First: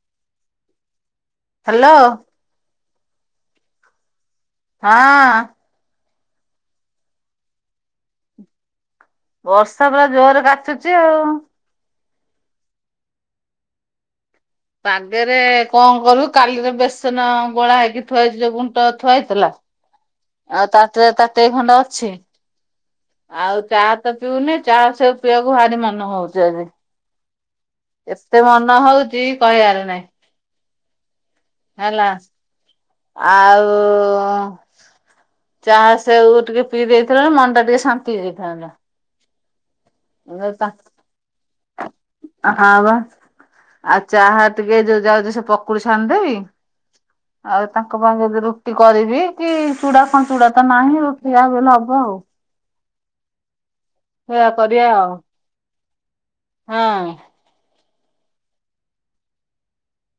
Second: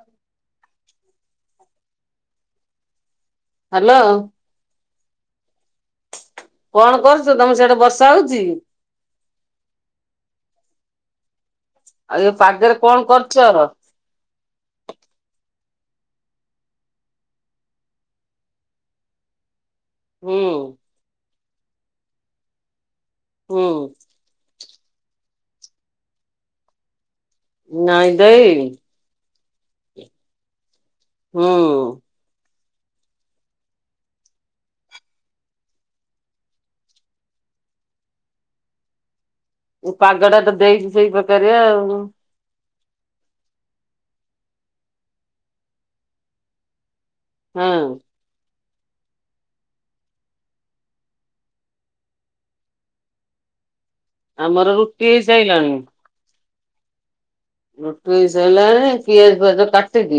ହଁ। Hello hello. ହଁ। କଣ କରୁଚୁ ତମର ସାଡେ ବର୍ଷା ହଉଚି? ବର୍ଷା ପୁରା ଜୋରେ କାଚୁଚି ଆଉ। ଆଉ ଏ ପାଗରେ କଣ କରୁଚ? ପାଗରେ କଣ କରିବୁ, କାଲିର ବେସନ ଗୋଳା ହେଇକି ଥୁଆ ହେଇଛି ଯୋଉ ଗୁଣ୍ଟ ଥୁଆ ହେଇଥିଲା ହୁଁ ଆଉ ତାଟିଆରେ ତାଟିଆଇ ଖଣ୍ଡେ ଅଛି। ହୁଁ ଆଉ ଚା ତ ପିଉନି ଚା ସେଉ ପିଇବାକୁ ଭାରି ମନ ହଉଛି ଆଜି। ନାଇଁ ଏତେ ଦେଇ ମନ ହଉଛି କହିବାରେ ନାଇଁ। ହେଲା। ହୁଁ ଆଉ ଚା ସେଉ ଟିକେ ପିଇ ଦେଇଥିଲେ, ମନଟା ଟିକେ ଶାନ୍ତି ହେଇଯାଇଥାନ୍ତା। ଏଇ ପାଗଟା ହଁ ତ ଦେଇଛି ସେଇ ପ୍ରକାରିଆ ଆଉ। ହଁ ବା। ଆଉ ଚାହା ଟିକେ ଯୋଉ ଯାଉଛି ସେ ପକୁଡି ଛାଣିଦେବି ଆଉ ହଁ ତାଙ୍କ ବାଙ୍ଗଦରୁ କରିବି କି ଚୁଡା କଣ ଚୁଡା ତ ନାହିଁ ଖିଆ ହେବ ବୋଇଲେ ହବ ଆଉ। ସେଇଆ ଆମର କରିବା ରୁଟି ଆଉ, ହେଇସାଇଲାଣି ହଁ। ରୁଟି ସଇଲାଣି ପିଆଜ ଫିଆଜ କାଟିକି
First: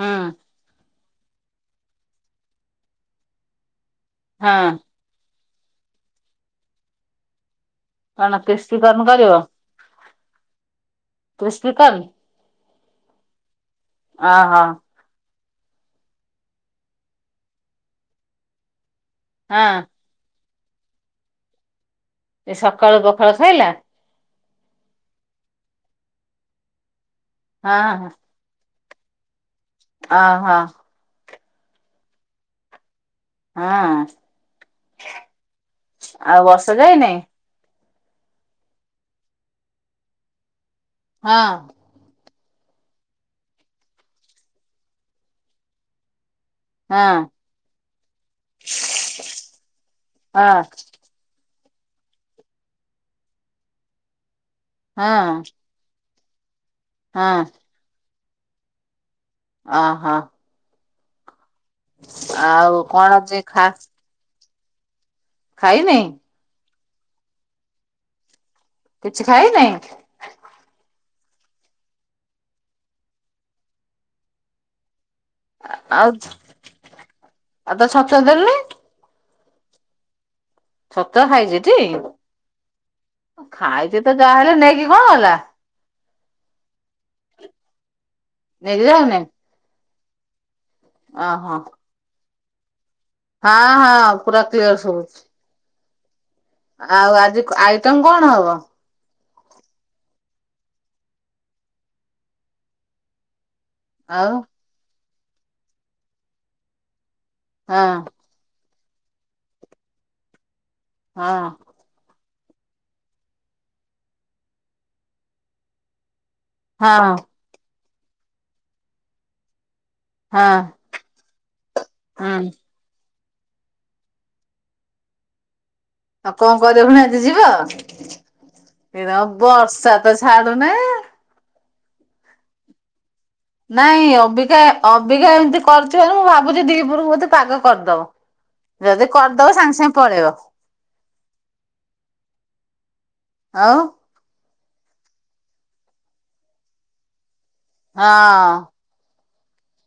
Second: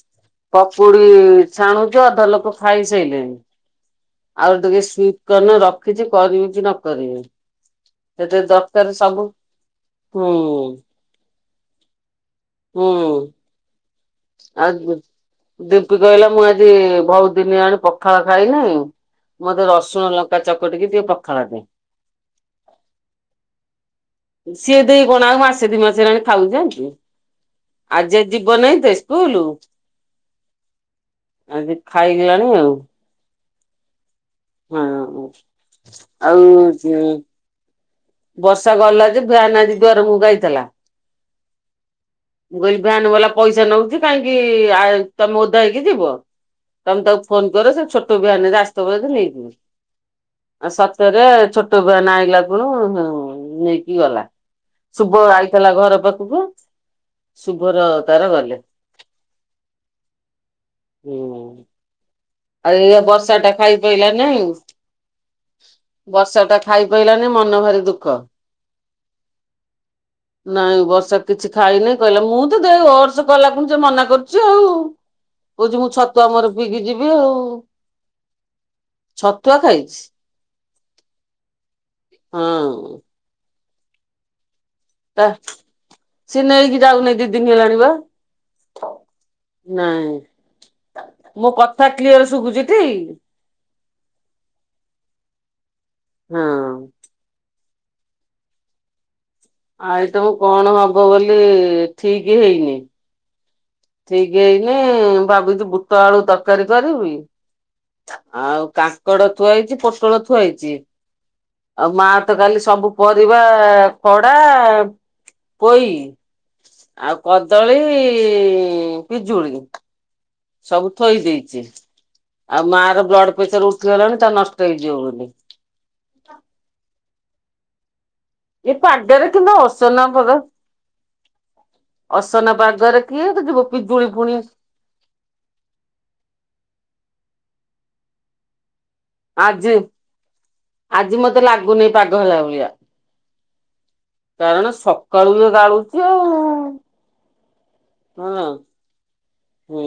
ହଁ ପୁରୀ ଛାଣୁଛୁ ଅଧା ଲୋକ ଖାଇସାଇଲେଣି, ଆଉ ହଁ ଟିକେ ଉନ ରଖିଛି କରିବି କି ନ କରିବି, କଣ ସେଥେରେ କ୍ରିସ୍ପି ଦରକାର କର୍ନ ସବୁ ହୁଁ। କୃଷ୍ଣକଲ। ହୁଁ। ଅ ହଁ। ଦିପି କହିଲା ମୁଁ ଆଜି ବହୁତ ଦିନ ହେଲାଣି ପଖାଳ ଖାଇନି ମତେ ହଁ ରସୁଣ, ଲଙ୍କା ଚକଟିକି ଟିକେ ପଖାଳ ଦେ। ଏ ସକାଳୁ ପଖାଳ ଖାଇଲା? ସିଏ ଦେଇ କଣ ଆଉ ମାସେ ଦି ମାସେ ହେଲାଣି ଖାଉନି ଜାଣିଚୁ, ହଁ ଆଜି ଯିବ ନାହିଁ ତ କୁଲୁ? ଅ ହଁ। ଆଜି ଖାଇଗଲାଣି ଆଉ। ହଁ। ହଁ ବର୍ଷା ଆଉ ଯାଇନେଇ? ବର୍ଷା ଗଲା ଯେ ଭ୍ୟାନ୍ ଆଜି ଦୁଆର ମୁହ କୁ ଆଇଥିଲା। ହଁ। ମୁଁ କହିଲି ଫ୍ୟାନ ବାଲା ପଇସା ନଉଚି କାହିଁକି ଆ ତମେ ଓଦା ହେଇକି ଯିବ? ତମେ ତାକୁ ହଁ ଫୋନ କର ସେ ଛୋଟ ଭ୍ୟାନ୍ ରେ ଆସ୍ ଥିବ ଯଦି ନେଇଯିବ। ହଁ ଆ ସତରେ, ଛୋଟ୍ ନା ଆଇଲା ଖୁଣୁ ନେଇକି ଗଲା, ଶୁଭ ହଁ ଆଇଥିଲା ଘର ପାଖ ଖୁବ ହଁ ଶୁଭର ତାର ଗଲେ। ଅ ହ। ହୁଁ। ଆଉ ଏଇଆ କଣ ବର୍ଷା ଯେ ଟା ଖା ଖାଇ ପାଇଲା ନାଇ। ଖାଇନେଇ? ଖାଇ ପାଇଲାନି ମନ ଭାରି ଦୁଃଖ। କିଛି ଖାଇନେଇ? ନାଇଁ ବର୍ଷା କିଛି ଖାଇନେଇ କହିଲା ମୁଁ ତ ଦେଉ ଅର୍ଷ କଲାକୁଣି ସେ ମନା କରୁଛି ଆଉ। କହୁଚି ମୁଁ ଆଉ ଛତୁଆ ମୋର ପିିକି ଯିଵ୍ ଆଉ ତାକୁ ଛତୁଆ ଦେଲୁନି? ଛତୁଆ ଖାଇଚି। ଛତୁଆ ଖାଇଚି ଟି? ହଁ। ଖାଇଚି ତ ଯାହାହେଲେ ନେଇକି କଣ ତା ଗଲା? ସିଏ ନେଇକି ଯାଉନେଇ ଦି ଦିନ ହେଲାଣିିବା। ନେଇକି ଯାଉନାଇ? ନାଇଁ ମୋ କଥା କ୍ଲିୟର ଶୁବୁଚି ଟି? ହଁ ହଁ ପୁରା କ୍ଲିଅର ସୁବୁଚି। ହଁ। ଆଉ ଆଜି କ-ଆଇଟମ କଣ ହବ? ଆଇଟମ୍ କଣ ହବ ବୋଲି ଠିକି ହେଇନି। ଆଉ ଠିକି ହେଇନି ଭାବୁଚି ବୁଟ ଆଳୁ ତରକାରୀ କରିବି ହଁ ଆଉ କାଙ୍କଡ ଥୁଆ ହେଇଚି, ପୋଟଳ ଥୁଆ ହେଇଚି । ହଁ। ତ କାଲି ସବୁ ପରିବା କଡା, ପୋଇ। ହଁ ଆଉ କଦଳୀ, ପିଜୁଳି। ହଁ ସବୁ ଥୋଇ ଦେଇଚି, ହୁଁ ଆଉ ମା ର ବ୍ଲଡ୍ ପେସର ଉଠିଗଲାଣି ତା ନଷ୍ଟ ହେଇ ଯିବ ବୋଲି। ଆଉ କଣ କରିବ ଫୁଣି ଆଜି ଯିବ? ଏ ଏରା ପାଗରେ କିନ୍ତୁ ବର୍ଷା ଅସନା ତ ପଦ ଛାଡୁନି। ଅସନା ପାଗରେ କିଏ ଯିବ ପିଜୁଳି ନାଇଁ ପୁଣି ଅବିକା ଅବିକା ଏମିତି କରିଥିବ ମୁଁ ଭାବୁଛି ଦିପୁହର କୁ ବୋଧେ ପାଗ କରିଦବ। ଯଦି କରିଦବ ଆଜି ସାଙ୍ଗେ ସାଙ୍ଗେ ପଳେଇବ। ଆଜି ମତେ ଲାଗୁନି ପାଗ ହେଲା ଭଳିଆ। ଆଉ। କାରଣ ସକାଳୁ ବି ଢାଳୁଛି ଆଉ। ହଁ। ହୁଁ।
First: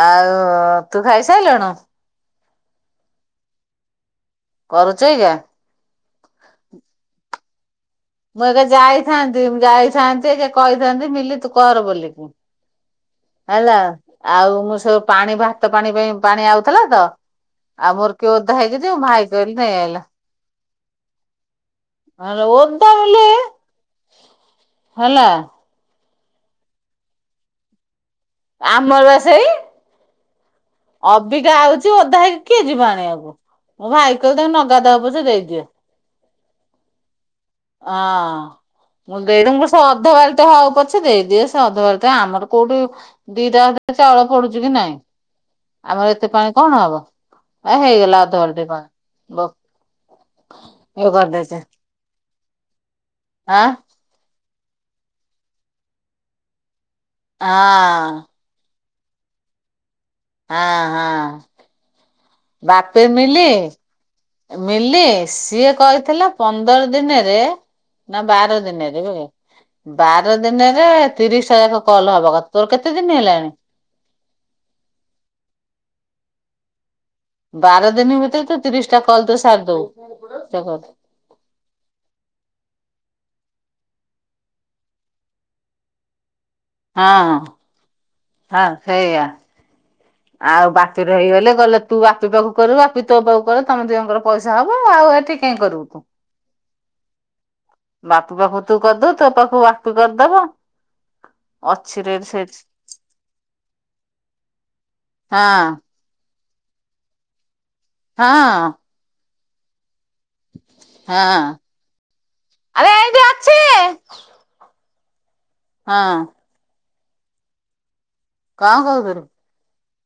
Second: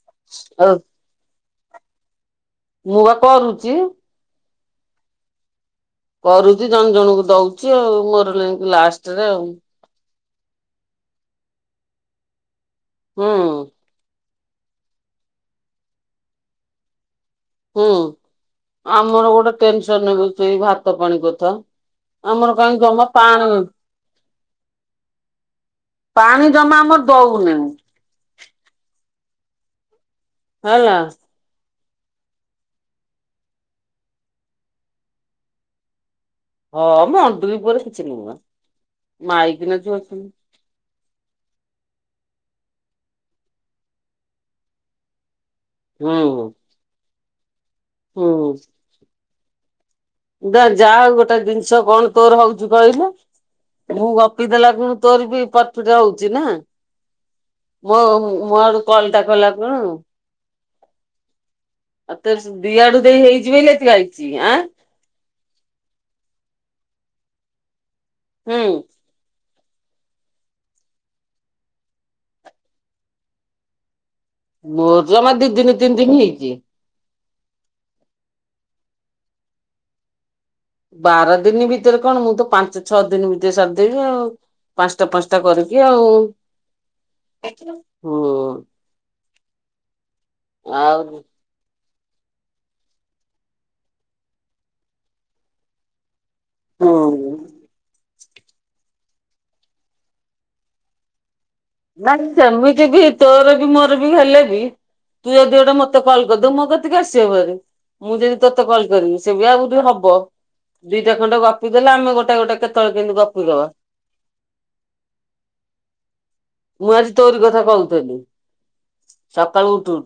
ଆଉ ତୁ ଖାଇ ସାଇଲୁଣୁ। ମୁଁ ବା କରୁଛି। କରୁଛୁ ଏଇଗା। କରୁଛି ଜଣ ଜଣଙ୍କୁ ଦଉ ମୁଁ ଏକା ଯାଇଥାନ୍ତି। ଯାଇଥାନ୍ତି ଏକା କହିଥାନ୍ତି ମିଲି ତୁ କର ବୋଲିକି। ହୁଁ। ହେଲା। ଆଉ ମୁଁ ସବୁ ପାଣି ଭାତ ପାଣି ପାଇଁ ପାଣି ଆଉଥିଲା ତ। ଆଉ ହୁଁ ମୋର କିଏ ଓଦା ହେଇକି ଯିବ ଭାଇ ଆମର ଗୋଟେ କହିଲେ ନେଇ ଆଇଲା ଟେନ୍ସନ ରହୁଛି। ଏଇ ଭାତ ପାଣି କଥା। ଆମର କାଇଁ ଓଦା ଜମା ବୋଲି ପାଣି ହେଲା ପାଣି ଜମା ଆମର ଦଉନି। ଆମର ପା ସେଇ ହେଲା ଅବିକା ଆଉ ଓଦା ହେଇକି କିଏ ଯିବ ଆଣିବାକୁ। ମୋ ଭାଇ କହିଲି ତମେ ନ ଗାଧାଅ ପଛେ ଦେଇଦିଏ। ହଁ ମ ଅଁ ମୁଁ ଦେଡଙ୍କୁ ମାଇକିନା ସେ ଝିଅ ଅଧ ଅଛନ୍ତି ବାରଟେ ହଉ ପଛେ ଦେଇଦିଏ। ସେ ଅଧ ବା ଆମର କୋଉଠି ଦିଟା ଚାଉଳ ପଡୁଛି କି ନାଇଁ। ଆମର ଏତେ ହୁଁ ପାଣି କଣ ହବ। ଏ ହେଇଗଲା ଅଧ ବାଲ୍ଟି ପାଣି। ବ ହୁଁ ଯା ଗୋଟେ ଜିନିଷ କଣ ତୋର ହଉଛି କହିଲୁ। ମୁଁ ଗପି ଦେଲାକୁଣି ତୋର ବି ପରଫୀଟ୍ ହଉଛି ନା। ମୋ ମୋ ଆଡୁ କଲ ଟା କଲା କୁଣୁ ହାଁ ହାଁ। ତୋର ଦିଆଡୁ ବାପେ ଦେଇ ମିଲି ହେଇଛି ବୋଲି ଏତିକି ଆଇଛି ଆଁ ମିଲି ସିଏ କହିଥିଲା ପନ୍ଦ ପନ୍ଦର ଦିନରେ ନା ବାର ହୁଁ ଦିନରେ ବାର ଦିନରେ ତିରିଶ୍ ଟା ଯାକ କଲ୍ ହବା କଥା। ତୋର କେତେ ଦିନି ହେଲାଣି? ମୋର ଜମା ଦିଦିନି ତିନି ଦିନି ହେଇଛି। ବାର ଦିନି ଭିତରେ ତୁ ତିରିସ୍ ଟା କଲ୍ ତୁ ସାରି ଦଉ। ବାର ଦିନ ଭିତରେ କଣ ମୁଁ ତ ପାଞ୍ଚ ଛଅ ଦିନି ଭିତରେ ସାରିଦେବି ଆଉ। ପାଞ୍ଚଟା ପାଞ୍ଚଟା କରିକି ଆଉ। ହଁ ହୁଁ ହଁ ସେଇଆ। ଆଉ ବାକି ଦେଇଗଲେ ଗଲ ତୁ ବାପି ପାଖକୁ କରିବୁ। ବାପି ତୋ ପାଖକୁ କରୁ ତମେ ଦୁଅଙ୍କର ପଇସା ହବ। ଆଉ ଏଠି କାଇହିଁ କରିବୁ ତୁ। ହୁଁ ହୁଁ। ବାପୁ ପାଖକୁ ତୁ କରିଦବୁ। ତୋ ପାଖକୁ ବାପୁ କରିଦବ। ଅଛି ନାଇଁ ରେଟ୍ ସେଠି ସେମିତି ବି ତୋର ବି ମୋର ବି ହେଲେ ବି ତୁ ଯଦି ହଁ। ଗୋଟେ ମତେ କଲ କରିଦବୁ ମୋ କତିକି ଆସିବ ଭାରି। ମୁଁ ଯଦି ତୋତେ ହଁ କଲ୍ କରିବି ସେ ବି ଆଉ ହବ। ଦିଟା ଖଣ୍ଡେ ହଁ। ଗପି ଦେଲେ ଆମେ ଗୋଟା ଗୋଟେ ଆରେ କେତଲେ କେମିତି ଏଇଠି ଗପି ଅଛି। ଦବା। [inaudible] ହଁ। ମୁଁ ଆଜି ତୋରି କଥା କହୁଥିଲି। କଣ କହୁଥିଲୁ? ସକାଳୁ ଉଠୁ ମୁଁ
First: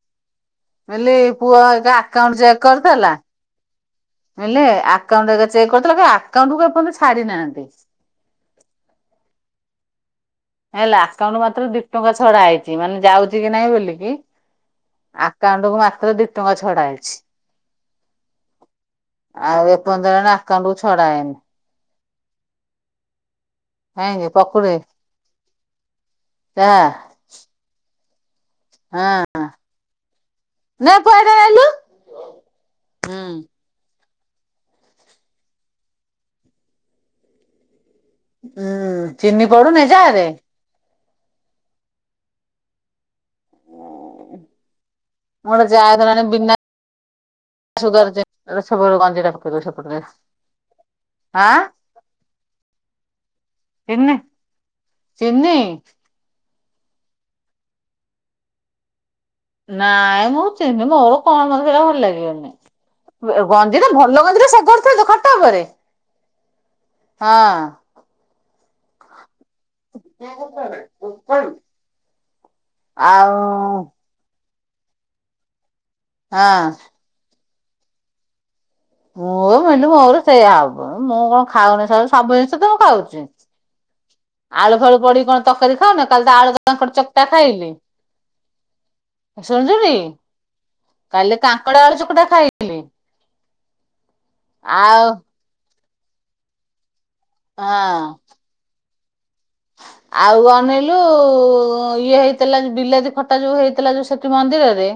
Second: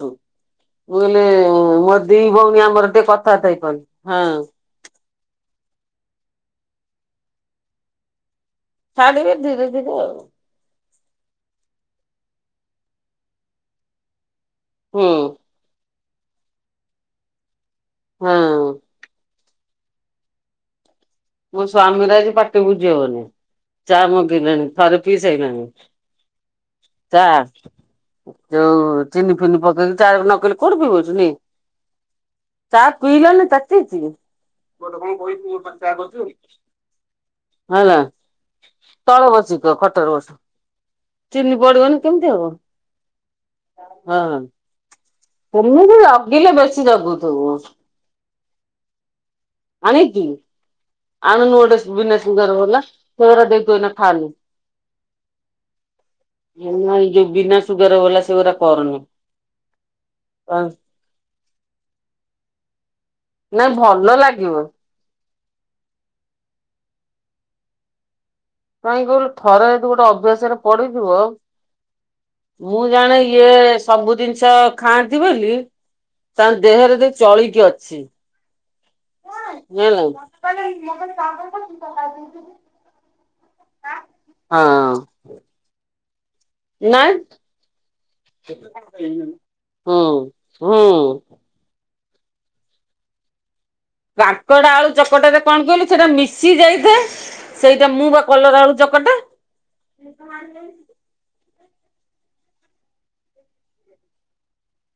ମିଲି କହିଲି ପୁଅ ଏକା ମୋର ଦି ଆକାଉଣ୍ଟ ଚେକ୍ ଭଉଣୀ ଆମର ଟିକେ କରିଥିଲା। କଥାବାର୍ତା ହେଇପାରୁନୁ। ହଁ। କାଉଣ୍ଟ ହେକା ଚେକ୍ କରିଥିଲା। ଆକାଉଣ୍ଟ କୁ ଏପନ୍ତ ଛାଡି ନାହାଁନ୍ତି। ଛାଡ଼ିବେ, ଧୀରେ ଧୀରେ ଆଉ। ହେଲା, ଆକାଉଣ୍ଟ ମାତ୍ର ଦି ଟଙ୍କା ଛଡା ହେଇଛି। ମାନେ ଯାଉଛି କି ନାହିଁ ବୋଲିକି ହୁଁ ଆକାଉଣ୍ଟ କୁ ମାତ୍ର ଦି ଟଙ୍କା ଛଡା ହେଇଛି। ହଁ। ଆଉ, ଏ ପନ୍ଦରଣା ଆକାଉଣ୍ଟକୁ ଛଡାଏନି। ଆମର ଆଜି, ପାଟି ବୁଜି ହବନି। ଚା! ମୁଁ କାହିଁକି ପି ବିଣି। ପକୁଡି ଥରେ ପି ସାଇଲିଣି, ଯା ଚାଆ ଯୋଉ, ହଁ ଚିନି ଫିନି ପକେଇକି ଚା ନକଲେ, କୋଉଠି ନେ ପିବ ପୁଅ ଚିନି। ଏଇଟା ନେଲୁ ଚା, ହୁଁ ପିଇଲ ନା ତାତିଚି? ହେଲା। ଉଁ ତଳେ ଚିନି ବସି କହ। ପଡୁନି ଖଟରେ ଚାରେ ବସ୍। ଚିନି ପଡିବନି କେମିତି ହବ? ହଁ। ମୋର, ସେମିତି ଯାଆସ ମାନେ ଜଗିଲେ ବିନା ବେଶୀ ଜଗୁଥିବୁ। ସୁଗାର ଚି ଏ ଛବର ଗଞ୍ଜିଟା ପକେଇଦବୁ, ସେପଟରେ। ଆ ଆନୁଣୁ ଗୋଟେ ସ ବିନା ସୁଗର ବଲା। ତୋର ଦେଖତୁ ଏଇନା ଚିନି ଖାନି। ଚିନି ବିନା, ଏ ଯଉ ବିନା ସୁଗର ବାଲା, ସେଉରା କରନି। ନାଇଁ, ମୁଁ, ଚିହ୍ନି ମୋର କଣ ହେରା ଭଲ ଲାଗିବନି। ନାଇଁ ଗଞ୍ଜିଟା ଭଲ ଗଞ୍ଜିଟା, ଲାଗିବ ସେ ଘର ଥୋଇଦେ ଖଟ ଟପ୍ ରେ। ହଁ, କହିଁକି କହିଲୁ! ଥରେ ଯଦି ଗୋଟେ ଅଭ୍ୟାସରେ ପଡିିଯିବ! ଆଉ ମୁଁ, ଜାଣେ ଆଉ ଇଏ, ସବୁ ଦିନଷ ଖାଆନ୍ତି ବୋଲି! ତାଙ୍କ ହଁ ଦେହରେ ଦେଖ୍ ଚଳିକି ଅଛି। ମୁଁ ମେନ୍ଲି ଜାଣିଲୁ ମୋର ସେଇଆ ହବ। ମୁଁ କଣ ଖାଉନି, ସ-ସବୁ ଜିନିଷ ତ ମୁଁ ଖାଉଛି! ଆଳୁ, ଫାଳୁ ହଁ ପଡି କଣ ତରକାରୀ ଖାଉନ? କାଲି ତ ଆଳୁକାଙ୍କଡ଼ ନାଇଁ ଚକଟା ଖାଇଲେ। ଶୁଣଛୁଟି! ହୁଁ ହୁଁ କାଲି କାଙ୍କଡ ଆଳୁ ଚକ୍ ଚୁଡା ଖାଇଥିଲି। କାଙ୍କଡ, ଆଳୁ ଚକଟାରେ କଣ କହିଲୁ, ସେଟା ମିଶି ଯାଇଥାଏ। ସେଇଟା ହଁ। ମୁଁ ବା କଲରା, ଆଳୁ ଚକ୍ କୋଟେ ଆଉ ଅନେଇଲୁ-ଉ-ଉ -ଉଁ-ଇ ଇଏ ହେଇଥିଲା, ଯ ବିଲାତି ଖଟା ଯୋଉ ହେଇଥିଲା, ଯୋଉ ସେଠି ମନ୍ଦିରରେ।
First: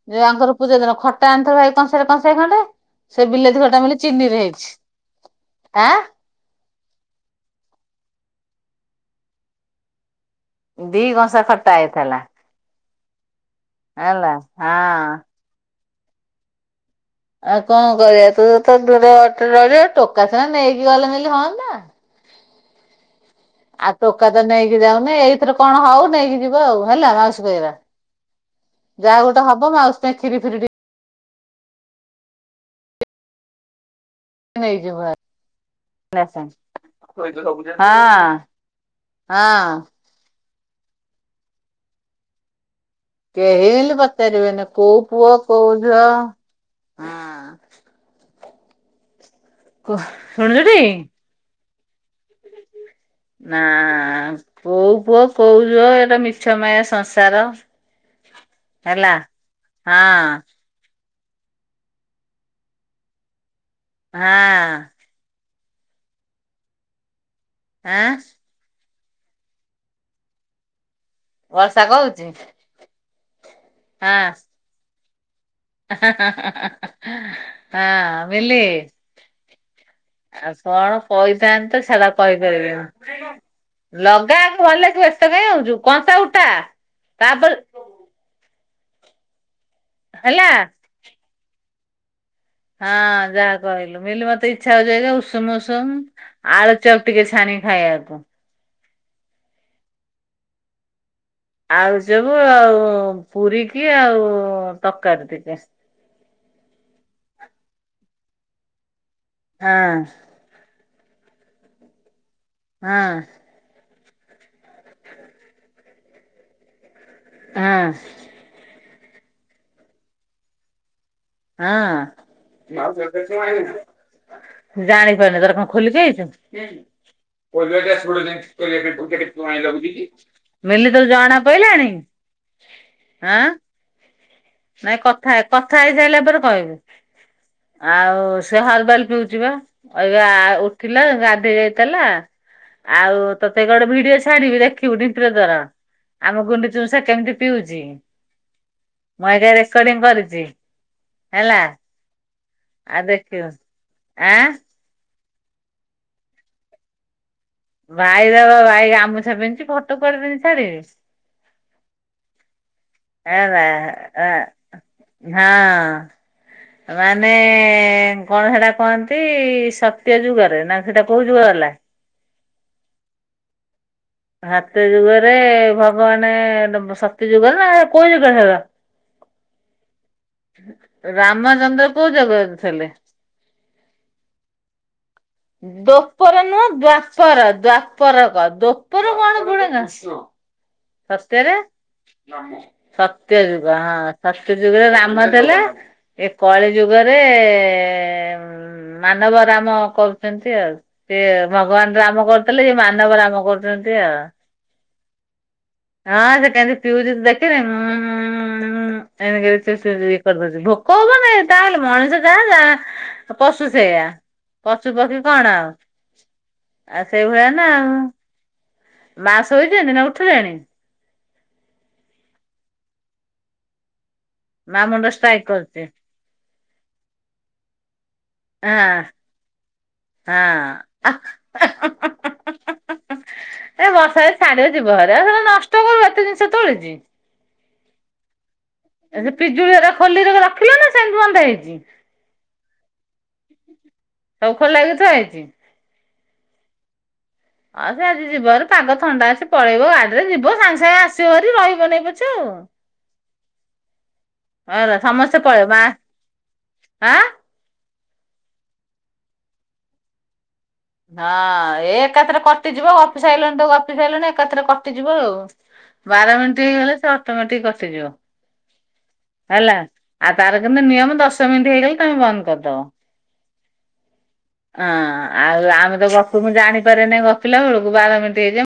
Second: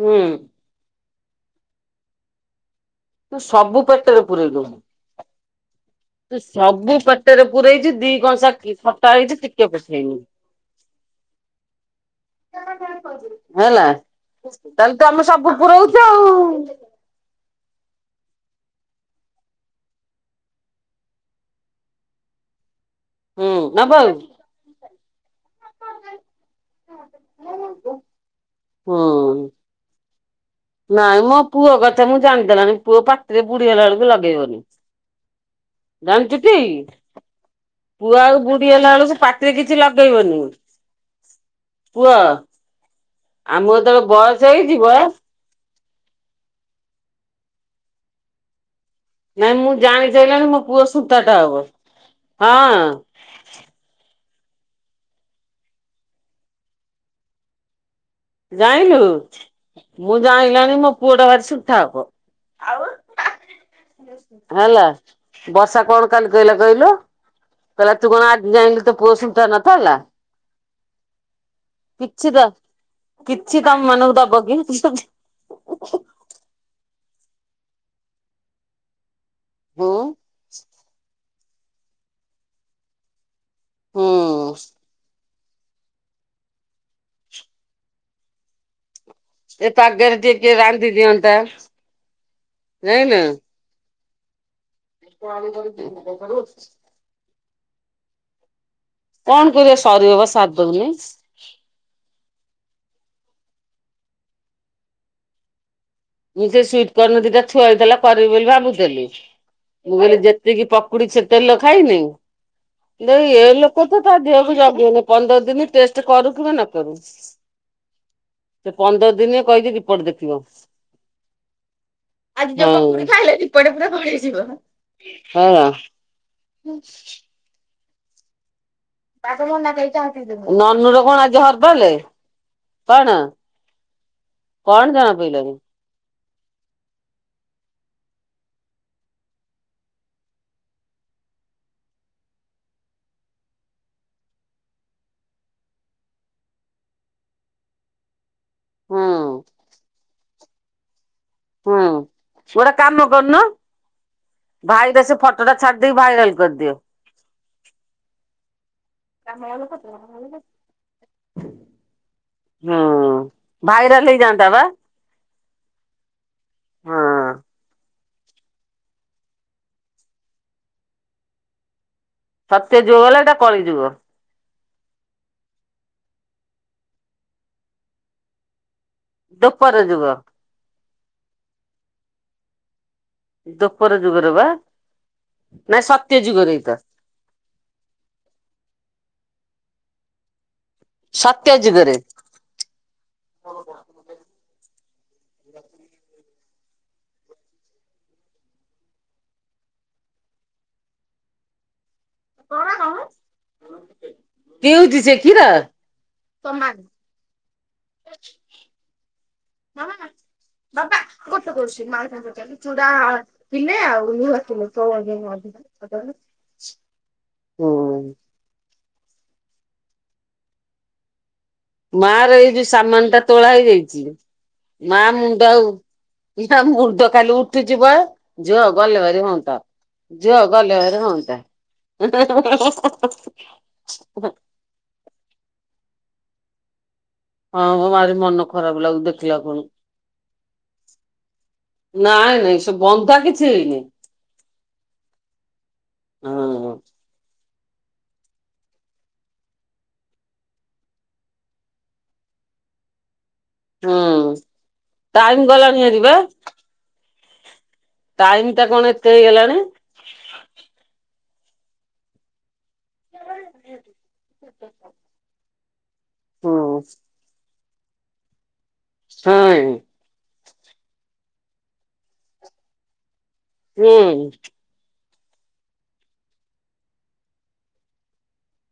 ହୁଁ ଯୋଉଆଙ୍କର ପୂଜାଦିନ। ଖଟା ଆଣିଥିଲେ ଭାଇ କଂସାରେ କଂସେ ଖଣ୍ଡେ ସେ ତୁ ବିଲାତି ଖଟା ସବୁ ମୁଲି ପେଟରେ ଚିନିରେ ପୁରେଇଲୁ ହେଇଛି। ଆଁ ତୁ ସବୁ ପେଟରେ ପୂରେଇଛି। ଦି କଂସା ଖଟା ହେଇଛି ଟିକେ ପଠେଇନି। ଦି କଂସା ଖଟା ଆଇଥିଲା। ହେଲା, ତା'ହେଲେ ତମେ ସବୁ ପୁରଉଛ ଆଉ। ଆଉ କଣ କରିବା? ତୁ ତ ଦୂର ଅଟୋ ରଇଲୁ। ଟୋକା ସିନା ନେଇକି ଗଲେ ବିଲି ହଅନ୍ତା! ହୁଁ ନା ଆଉ, ବୋଉ ଟୋକା ତ ନେଇକି ଯାଉ ନା ଏଇଥିରେ କଣ ହଉ ନେଇକି ଯିବ ଆଉ? ହେଲା ମାଉସୀ କହିବା ଯାହା ହୁଁ ଗୋଟେ ହବ ମାଉସ ନାଇଁ, ମୋ ପୁଅ କଥା ମୁଁ ଜାଣିଦେଲାନି, ପୁଅ ପାଟିରେ ବୁଢୀହେଲା ବେଳକୁ ଲଗ ନେଇ ଯିବ ଆ ଜାଣିଚୁଟି! ହଁ ପୁଅ ଆଉ ବୁଢୀ ହେଲାଅଳକୁ ପାଟିରେ କିଛି ହଁ। ଲଗେଇବନି। କୁଅ। କେହି ହେଲେ ପଚାରିବେନି? କୋଉ ପୁଅ କୋଉ ଝଅ, ହଁ। ନାଇଁ ମୁଁ ଜାଣି ସାଇଲାଣି ମୋ ପୁଅ ଶୁଣିଲୁଟି? ଶୁଣ୍ଠା ଟା ହବ। ହଁ। ନା-ଆ-ଆ କୋଉ ପୁଅ! କୋଉ ଝୁଅ! ଏଟା ମିଛ ମାୟା ସଂସାର। ଜାଇଁଲୁ ହେଲା ହଁ ମୁଁ ଜାଇଁଲାଣିି ମୋ ପୁଅଟା ଭାରି ସିଧା ହବ ଆଉ ହଁ ହେଲା ବର୍ଷା କଣ କାଲି କହିଲା କହିଲୁ? କହିଲା ଆଁ ତୁ କଣ ଆଜି ଜାଇଁଲୁ ତୋ ପୁଅ ସିଧା ନଥିଲା। ବର୍ଷା କିଛି କହୁଚି ତ କିଛି ତମ ମାନଙ୍କୁ ଦବ କି? ହଁ ମିିଲି ହୁଁ ଆଉ କଣ କହିଥାନ୍ତି ତ ଛାଡ଼ କହିପାରିବିନି। ହୁଁ ଲଗା ଆଗ ଭଲ କି ବ୍ୟସ୍ତ କାଇଁ ହଉଛୁ କଂସା ଉଠା, ତାପରେ ଏ ପାଗରେ ଟିକେ ହେଲା କିଏ ରାନ୍ଧି ଦିଅନ୍ତା ଜାଇଁଲୁ। ହଁ। ଯାହା କହିଲୁ ମିଲି ମତେ ଇଚ୍ଛା ହଉଚି ଅଇକା କଣ ଉଷୁମ ଉଷୁମ କରିବା ଆଳୁଚପ ଟିକେ ଛାଣିକି ଖାଇଆକୁ। କଣ କରିବା ସରିବ ବା ସାରିଦଉନି? ଆଳୁଚପ ଆଉ ପୁରୀ କି ଆଉ ତରକାରୀ ଟିକେ। ମୁଁ ସେ ସୁଇଟ୍ କର୍ଣ୍ଣ ଦିଟା ଥୁଆ ହେଇଥିଲା କରିବି ବୋଲି ଭାବୁଥେଲି। ହଁ ମୁଁ କହିଲି ଯେତିକି ପକ କୁଡି ସେ ତେଲ ଖାଇନି? ହଁ ଦେଇ ଏ ଲୋକ ତ ତା ଦେହକୁ ଜଗେନେଇଁ, ପନ୍ଦର ଦିନ ଟେଷ୍ଟ କରୁ କିବା ନ କରୁ। ହଁ। ସେ ପନ୍ଦର ଦିନେ କହିଚି ରିପୋର୍ଟ ଦେଖିବ। ହଁ। ଆଜି ଜମା ପୁଣି ଖାଇଲେଣି କୁଆଡ଼େ ପୁରା ପଳେଇଯିବ। ଜାଣି ପାରୁନି ତୋର କଣ ଖୋଲିକି ଆଇଚୁ? [unintelligible] ମିଲି ନନୁର ତୋର କଣ ଜଣା ଆଜି ପଇଲାଣି? ହର୍ବାଲେ କଣ? ଆଁ କଣ ନାଇଁ ଜଣା କଥା ହେ ପଇଲାନି କଥା ହେଇସାଇଲା ପରେ କହିବୁ। ଆଉ ସେ ହରବାଲ ପିଉଚି ବା, ଅଇବା ଉଠିଲା ଗାଧେଇ ଯାଇଥେଲା ଆଉ ତୋତେ ଗୋଟେ ଭିଡିଓ ଛାଡ଼ିବି ଦେଖିବୁ ଡିଣ୍ଟୁର ତୋର। ଆମ ଗୁଣ୍ଡୁଚି ମୂଷା କେମିତି ପିଉଚି? ହୁଁ ମୁଁ ଆଗେ ରେକର୍ଡିଂ କରିଛି ହେଲା। ହୁଁ। ଗୋଟେ ଆଉ କାମ କରୁନ, ଦେଖିବୁ ଆଁ ଭାଇ ଦ ସେ ଫଟ ଫଟୋଟା ଛାଡିଦେଇ ଭାଇରାଲ କରିଦିଅ। ଭାଇ ବା ଭାଇ ଗାମୁଛା ପିନ୍ଧିଛି ଫଟୋ କୁଆଡ଼େ ଉଠେଇ ହୁଁ ଛାଡିବେ। ଭାଇରାଲ ହେଇଯାଆନ୍ତା ବା [unintelligible] ହଁ। ହଁ ମାନେ କଣ ସେଟା କହନ୍ତି ସତ୍ୟ ଯୁଗରେ ନା ସେଟା କୋଉ ଯୁଗ ଗଲା? ସତ୍ୟଯୁଗ ଗଲା ଏଇଟା କଳିଯୁଗ। ହାତ ଯୁଗରେ ଭଗବାନ ସତ୍ୟ ଯୁଗରେ ନା କୋଉ ଯୁଗରେ ହେଲା? ଦ୍ୱାପର ଯୁଗ। ରାମଚନ୍ଦ୍ର କୋଉ ଯୁଗରେ ଥେଲେ? ଦୋପର ଯୁଗରେ ବା। ନାଇଁ ସତ୍ୟ ଦୋପର ଯୁଗରେ ନୁହଁ ଏଇଟା। ଦ୍ଵାପର ଦ୍ଵାପର କ ଦୋପର କଣ? [unintelligible] ସତ୍ୟଯୁଗରେ। ସତ୍ୟଯୁଗ ହଁ ସତ୍ୟଯୁଗରେ ରାମ ଥେଲେ କଳିଯୁଗରେ ଏ ହୁଁ ମାନବ ରାମ କରୁଚନ୍ତି ଆଉ ସେ ଭଗବାନ ରାମ କରୁଥିଲେ ଇଏ ମାନବ ରାମ କରୁଛନ୍ତି ଆଉ। ପିଉଚି ସେ କ୍ଷୀର? ହଁ ସେ କେନ୍ତି ପିଉଚି ତୁ ଦେଖିନଉ, ଉମ୍ ଉଁ ଉଁ ଉଁ ଉଁ ଏନ୍ତି କରିକି ସିଏ [unintelligible] ଇଏ କରିଦଉଚି। ବାବା ଗୋଟେ କରୁଛି, ମାଙ୍କ ପଚାରିଲି ଚୂଡା ପଶୁ କିଲେ, ସେଇଆ। ଆଉ ଲୁଣ କିଲେ ପଶୁ ପକ୍ଷୀ କଣ [unintelligible] ଆଉ ପଚାରିଲେ। ଆଉ ସେଇଭଳିଆ ନା ଆଉ, ମା ଶୋଇଚନ୍ତି ନା ଉଠିଲେଣି? ମାର ଏଇ ଯୋଉ ସାମାନ ଟା ତୋଳା ହେଇଯାଇଛି। ମା ମୁଣ୍ଡ ଆଉ ମା ମୁଣ୍ଡ କାଲି ଉଠିଯିବ। ଝୁଅ ଗଲେ ଭାରି ହୁଅନ୍ତା, ଝୁଅ ଗଲେ ହଁ ଭାର ହୁଅନ୍ତା। ହଁ। ଏ ବର୍ଷାରେ [unintelligible] କେତେ ଜିନିଷ ତଳିଛି? ହଁ ଆର ମନକୁ ଖରାପ ଲାଗୁ ସେ ଦେଖିଲା ଖୁଣି, ପିଜୁଳି ହେରା ଖୋଲିରେ ରଖିଲ ନା ସେମିତି ବନ୍ଧା ହେଇଛି ନାଇଁ ନାଇଁ ସେ ବନ୍ଧା କିଛି ହେଇନି। ସବୁ ଖୋଲା ହେଇକି ଥୁଆ ହେଇଚି? ହଁ। ହଉ ସେ ଆଜି ଯିବ ଭାରି, ପାଗ ଥଣ୍ଡା ଅଛି ପଳେଇବ ଗାଡିରେ ଯିବ ସାଙ୍ଗେ ସାଙ୍ଗେ ଆସିବରି ରହିବ ନେଇ ପଛେ ଆଉ। ହୁଁ ହ ଟାଇମ ସମସ୍ତେ ଗଲାଣି ପଳେଇବା, ହାରି ବା। ଆଁ? ଟାଇମ ଟା କଣ ଏତେ ହେଇଗଲାଣି? ହଁ ଏ ଏକାଥରେ କଟିଯିବ ଗପି ସାଇଲଣି ତ ଗପି ଆସିଲଣି ଏକାଥରେ କଟିଯିବ ଆଉ। ବାର ହୁଁ ମିନିଟ୍ ହେଇଗଲେ ସେ ଅଟୋ ମେଟିକ କଟିଯିବ। ହଁ। ହେଲା। ଆଉ ତାର କିନ୍ତୁ ନିୟମ ଦଶ ମିନିଟ୍ ହେଇଗଲେ ତମେ ବନ୍ଦ କରିଦବ। ହୁଁ। ହଁ ଆଉ ଆମେ ତ ଗପୁ ମୁଁ ଜାଣିପାରେନି ଗପିଲା ବେଳକୁ, ବାର ମିନିଟ ହେଇଯ